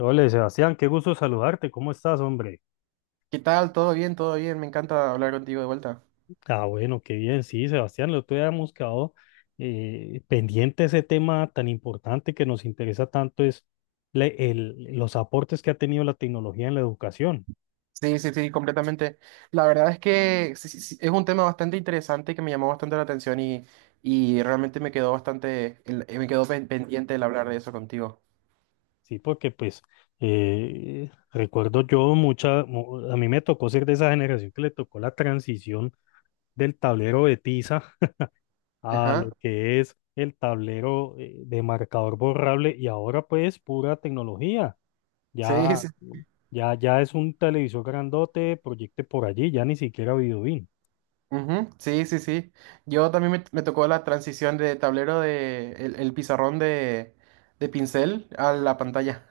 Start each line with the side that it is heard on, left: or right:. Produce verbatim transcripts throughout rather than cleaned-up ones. left: Hola, Sebastián, qué gusto saludarte. ¿Cómo estás, hombre?
right: ¿Qué tal? ¿Todo bien? ¿Todo bien? Me encanta hablar contigo de vuelta.
left: Ah, bueno, qué bien. Sí, Sebastián, lo otro día hemos quedado eh, pendiente ese tema tan importante que nos interesa tanto es le- el- los aportes que ha tenido la tecnología en la educación.
right: Sí, sí, sí, completamente. La verdad es que sí, sí, sí, es un tema bastante interesante que me llamó bastante la atención y, y realmente me quedó bastante, el- eh, me quedó pen- pendiente el hablar de eso contigo.
left: Sí, porque pues eh, recuerdo yo mucha, mu- a mí me tocó ser de esa generación que le tocó la transición del tablero de tiza a
right: Ajá.
left: lo que es el tablero eh, de marcador borrable y ahora pues pura tecnología.
right: Sí,
left: Ya.
right: sí.
left: Ya, ya es un televisor grandote, proyecte por allí, ya ni siquiera Videobeam.
right: Ujú, sí, sí, sí. Yo también me, me tocó la transición de tablero de el, el pizarrón de, de pincel a la pantalla.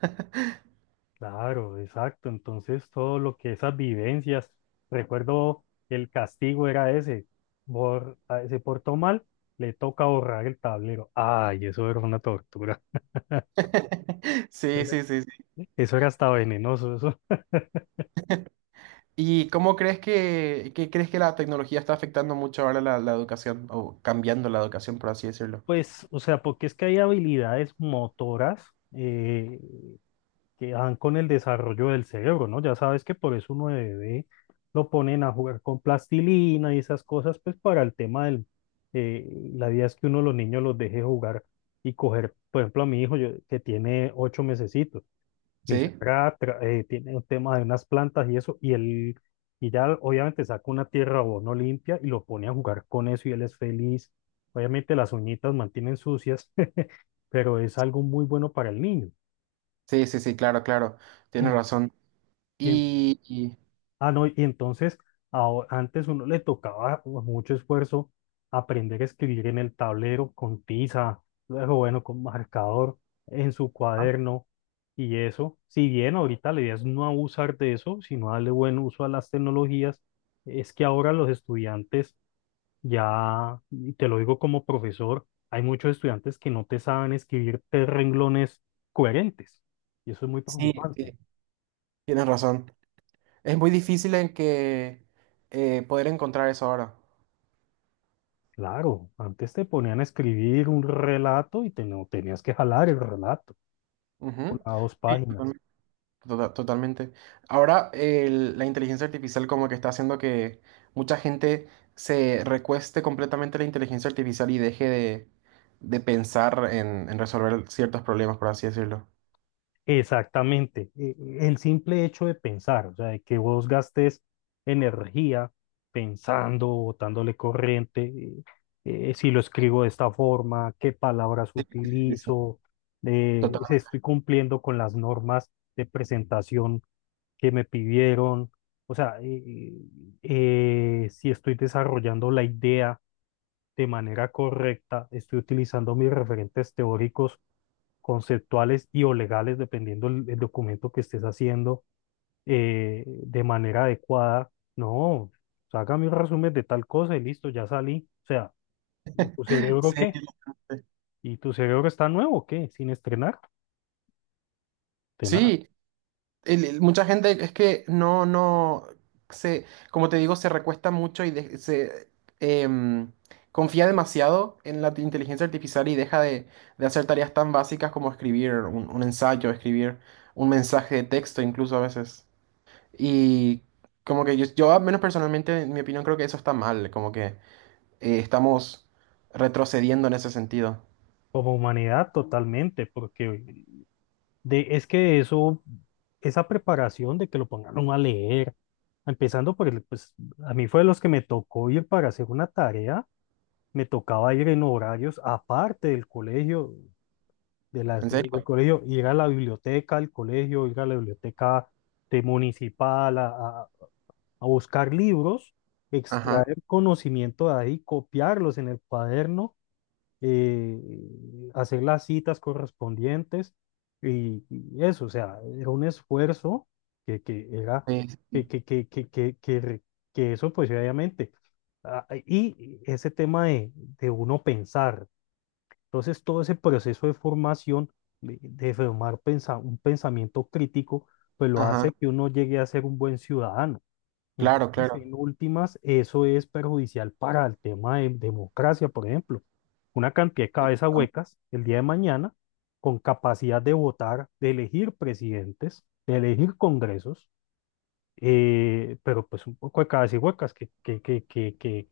left: Claro, exacto. Entonces, todo lo que esas vivencias, recuerdo el castigo era ese, bor- ah, se portó mal, le toca borrar el tablero. Ay, eso era una tortura.
right: Sí, sí, sí, sí.
left: Eso era hasta venenoso, eso.
right: ¿Y cómo crees que, que crees que la tecnología está afectando mucho ahora la, la educación o cambiando la educación, por así decirlo?
left: Pues, o sea, porque es que hay habilidades motoras. eh, que dan con el desarrollo del cerebro, ¿no? Ya sabes que por eso uno de bebé lo ponen a jugar con plastilina y esas cosas, pues para el tema del, eh, la idea es que uno de los niños los deje jugar y coger, por ejemplo, a mi hijo yo- que tiene ocho mesecitos, mi
right: Sí,
left: suegra tra- eh, tiene un tema de unas plantas y eso, y él, y ya obviamente saca una tierra o no limpia y lo pone a jugar con eso y él es feliz. Obviamente las uñitas mantienen sucias, pero es algo muy bueno para el niño.
right: sí, sí, sí, claro, claro, tienes
left: En-
right: razón.
left: y en-
right: Y, y-
left: Ah, no, y entonces aho- antes uno le tocaba con mucho esfuerzo aprender a escribir en el tablero con tiza, luego bueno, con marcador, en su
right: ah,
left: cuaderno y eso. Si bien ahorita la idea es no abusar de eso, sino darle buen uso a las tecnologías, es que ahora los estudiantes ya, y te lo digo como profesor, hay muchos estudiantes que no te saben escribir tres renglones coherentes y eso es muy
right: sí, sí,
left: preocupante.
right: tienes razón. Es muy difícil en que eh, poder encontrar eso ahora.
left: Claro, antes te ponían a escribir un relato y te, no, tenías que jalar el relato,
right: Ujú.
left: una o dos
right: Sí,
left: páginas.
right: Tota- totalmente. Ahora el- la inteligencia artificial como que está haciendo que mucha gente se recueste completamente a la inteligencia artificial y deje de, de pensar en, en resolver ciertos problemas, por así decirlo.
left: Exactamente, e- e, el simple hecho de pensar, o sea, de que vos gastes energía pensando, botándole corriente, eh, eh, si lo escribo de esta forma, qué palabras
right: Sí, sí.
left: utilizo, eh, si
right: Total.
left: estoy cumpliendo con las normas de presentación que me pidieron, o sea, eh, eh, si estoy desarrollando la idea de manera correcta, estoy utilizando mis referentes teóricos, conceptuales y o legales, dependiendo el, el documento que estés haciendo, eh, de manera adecuada. No, haga mis resúmenes de tal cosa y listo, ya salí. O sea, ¿y tu cerebro
right: Sí.
left: qué? ¿Y tu cerebro está nuevo o qué? Sin estrenar, de nada.
right: Sí, el- el- mucha gente es que no, no, se, como te digo, se recuesta mucho y de- se em, confía demasiado en la t- inteligencia artificial y deja de, de hacer tareas tan básicas como escribir un, un ensayo, escribir un mensaje de texto incluso a veces. Y como que yo, yo al menos personalmente, en mi opinión, creo que eso está mal, como que eh, estamos retrocediendo en ese sentido.
left: Como humanidad, totalmente, porque de, es que eso, esa preparación de que lo pongan a leer, empezando por el, pues a mí fue de los que me tocó ir para hacer una tarea, me tocaba ir en horarios aparte del colegio, de las
right: ¿En
left: de-
right: serio?
left: del colegio, ir a la biblioteca del colegio, ir a la biblioteca de municipal a, a- a buscar libros,
right: Ajá.
left: extraer conocimiento de ahí, copiarlos en el cuaderno, eh, hacer las citas correspondientes y, y eso, o sea, era un esfuerzo que, que era,
right: Sí, sí,
left: que,
right: sí.
left: que, que, que, que, que re- que eso pues obviamente, ah, ah, y ese tema de, de uno pensar, entonces todo ese proceso de formación, de, de formar pensa- un pensamiento crítico, pues lo
right: Ajá.
left: hace que uno llegue a ser un buen ciudadano.
right: Claro,
left: Entonces,
right: claro.
left: en últimas, eso es perjudicial para el tema de democracia, por ejemplo. Una cantidad de cabezas huecas el día de mañana, con capacidad de votar, de elegir presidentes, de elegir congresos, eh, pero pues un poco de cabezas huecas que, que, que, que, que,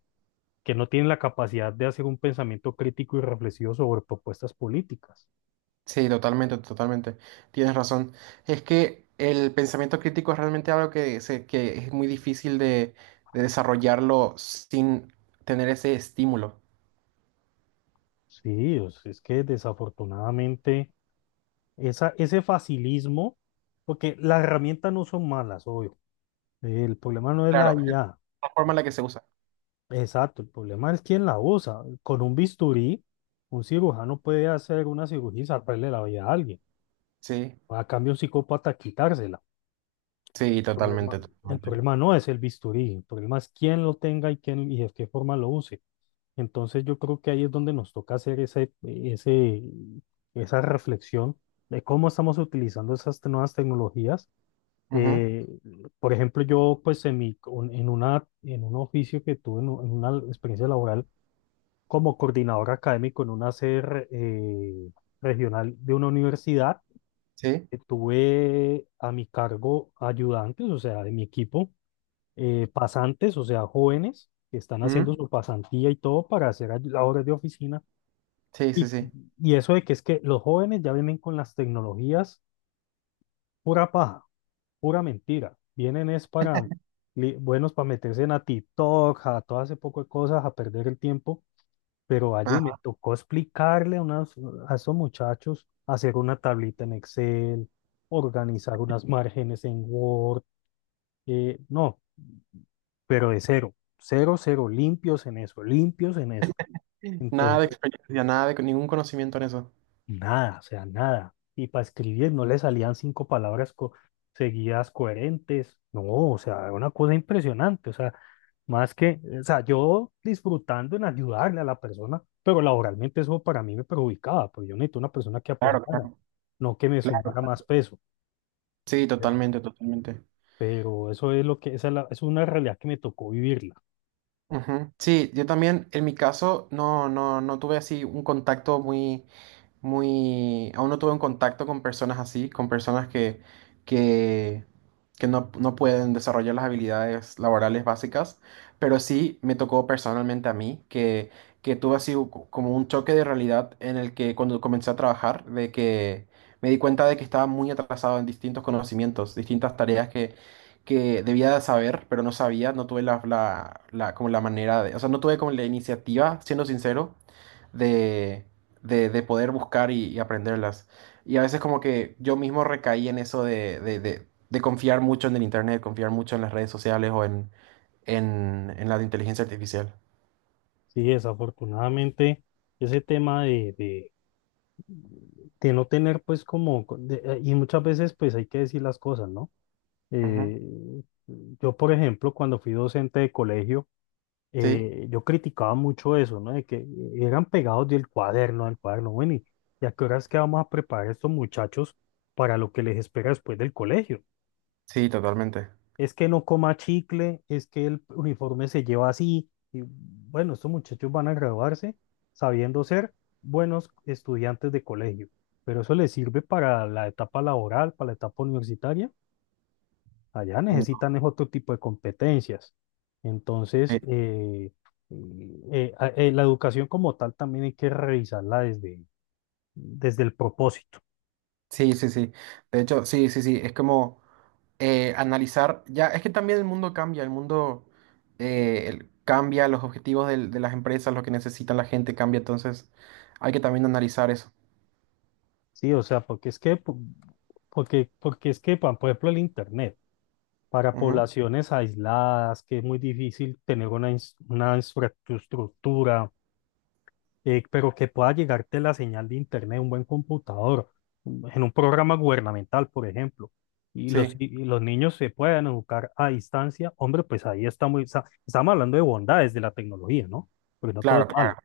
left: que no tienen la capacidad de hacer un pensamiento crítico y reflexivo sobre propuestas políticas.
right: Sí, totalmente, totalmente. Tienes razón. Es que el pensamiento crítico es realmente algo que, se- que es muy difícil de, de desarrollarlo sin tener ese estímulo.
left: Sí, o sea, es que desafortunadamente esa, ese facilismo, porque las herramientas no son malas, obvio. El problema no es la
right: Claro, es
left: I A.
right: la forma en la que se usa.
left: Exacto, el problema es quién la usa. Con un bisturí, un cirujano puede hacer una cirugía y salvarle la vida a alguien.
right: Sí,
left: A cambio, un psicópata quitársela.
right: sí,
left: Problema,
right: totalmente,
left: el
right: totalmente.
left: problema no es el bisturí, el problema es quién lo tenga y quién y de qué forma lo use. Entonces yo creo que ahí es donde nos toca hacer ese, ese, esa reflexión de cómo estamos utilizando esas te- nuevas tecnologías.
right: Ujú,
left: Eh, por ejemplo, yo pues en, mi, un- en, una, en un oficio que tuve, en, u- en una experiencia laboral como coordinador académico en una sede re- eh, regional de una universidad,
right: sí,
left: eh, tuve a mi cargo ayudantes, o sea, de mi equipo, eh, pasantes, o sea, jóvenes que están haciendo
right: ujú,
left: su pasantía y todo para hacer ay- labores de oficina.
right: sí, sí,
left: Y,
right: sí.
left: y eso de que es que los jóvenes ya vienen con las tecnologías pura paja, pura mentira. Vienen es para, li- buenos para meterse en a TikTok, a todo ese poco de cosas, a perder el tiempo. Pero allí me
right: Ajá.
left: tocó explicarle a, unas, a esos muchachos hacer una tablita en Excel, organizar unas márgenes en Word. Eh, no, pero de cero, cero, cero, limpios en eso, limpios en eso.
right: Nada de
left: Entonces,
right: experiencia, nada de ningún conocimiento en eso.
left: nada, o sea, nada. Y para escribir no le salían cinco palabras co- seguidas coherentes. No, o sea, una cosa impresionante. O sea, más que, o sea, yo disfrutando en ayudarle a la persona, pero laboralmente eso para mí me perjudicaba, porque yo necesito una persona que
right: Claro,
left: aportara, no que me
right: claro,
left: sumara
right: claro.
left: más peso.
right: Sí,
left: Pero,
right: totalmente, totalmente.
left: pero eso es lo que, esa es, la- es una realidad que me tocó vivirla.
right: Ujú. Sí, yo también, en mi caso, no, no, no tuve así un contacto muy muy, aún no tuve un contacto con personas así, con personas que, que, que no, no pueden desarrollar las habilidades laborales básicas, pero sí me tocó personalmente a mí que, que tuve así u- como un choque de realidad en el que cuando comencé a trabajar, de que me di cuenta de que estaba muy atrasado en distintos conocimientos, distintas tareas que… que debía de saber, pero no sabía, no tuve la, la, la- como la manera de, o sea, no tuve como la iniciativa, siendo sincero, de, de poder buscar y, y aprenderlas. Y a veces como que yo mismo recaí en eso de, de, de- de confiar mucho en el internet, confiar mucho en las redes sociales o en, en, en la de inteligencia artificial.
left: Sí, desafortunadamente, ese tema de, de, de no tener, pues, como, de- eh, y muchas veces, pues, hay que decir las cosas, ¿no?
right: Ujú.
left: Eh, yo, por ejemplo, cuando fui docente de colegio,
right: Sí,
left: eh, yo criticaba mucho eso, ¿no? De que eran pegados del cuaderno, del cuaderno. Bueno, ¿y y a qué horas que vamos a preparar a estos muchachos para lo que les espera después del colegio?
right: sí, totalmente.
left: Es que no coma chicle, es que el uniforme se lleva así. Y bueno, estos muchachos van a graduarse sabiendo ser buenos estudiantes de colegio, pero eso les sirve para la etapa laboral, para la etapa universitaria. Allá
right: Mm,
left: necesitan es otro tipo de competencias. Entonces,
right: eh,
left: eh, eh, a- eh, la educación como tal también hay que revisarla desde, desde el propósito,
right: sí, sí, sí. De hecho, sí, sí, sí. Es como eh, analizar, ya, es que también el mundo cambia, el mundo eh, el- cambia, los objetivos del- de las empresas, lo que necesita la gente cambia, entonces hay que también analizar eso.
left: ¿sí? O sea, porque es que, po- porque, porque es que, pa- por ejemplo, el Internet, para
right: Ujú.
left: poblaciones aisladas, que es muy difícil tener una, ins- una infraestructura, eh, pero que pueda llegarte la señal de internet, un buen computador, en un programa gubernamental, por ejemplo, y los,
right: Sí,
left: y los niños se puedan educar a distancia, hombre, pues ahí está muy, sa- estamos hablando de bondades de la tecnología, ¿no? Porque no todo
right: claro,
left: es
right: claro.
left: malo,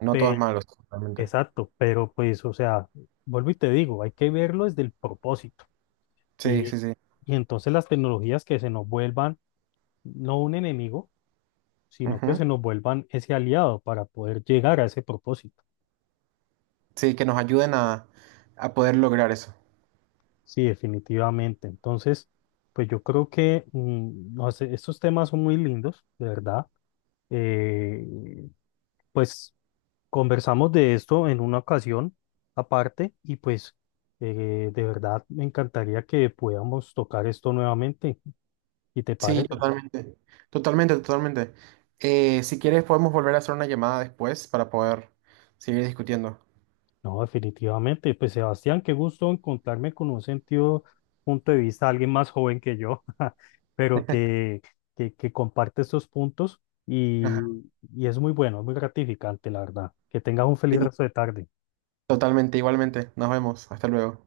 right: No
left: pero,
right: todos malos, totalmente.
left: exacto, pero pues, o sea, vuelvo y te digo, hay que verlo desde el propósito,
right: Sí,
left: y,
right: sí, sí.
left: y entonces las tecnologías que se nos vuelvan no un enemigo, sino que
right: Ujú.
left: se nos vuelvan ese aliado para poder llegar a ese propósito.
right: Sí, que nos ayuden a, a poder lograr eso.
left: Sí, definitivamente. Entonces, pues yo creo que mm, no sé, estos temas son muy lindos, de verdad. Eh, pues conversamos de esto en una ocasión aparte y pues eh, de verdad me encantaría que podamos tocar esto nuevamente. ¿Y te
right: Sí,
left: parece?
right: totalmente. Totalmente, totalmente. Eh, si quieres, podemos volver a hacer una llamada después para poder seguir discutiendo.
left: No, definitivamente. Pues Sebastián, qué gusto encontrarme con un sentido, punto de vista, alguien más joven que yo, pero que, que, que comparte estos puntos
right: Ajá.
left: y, y es muy bueno, es muy gratificante, la verdad. Que tengas un feliz
right: Sí,
left: resto de tarde.
right: totalmente, igualmente. Nos vemos. Hasta luego.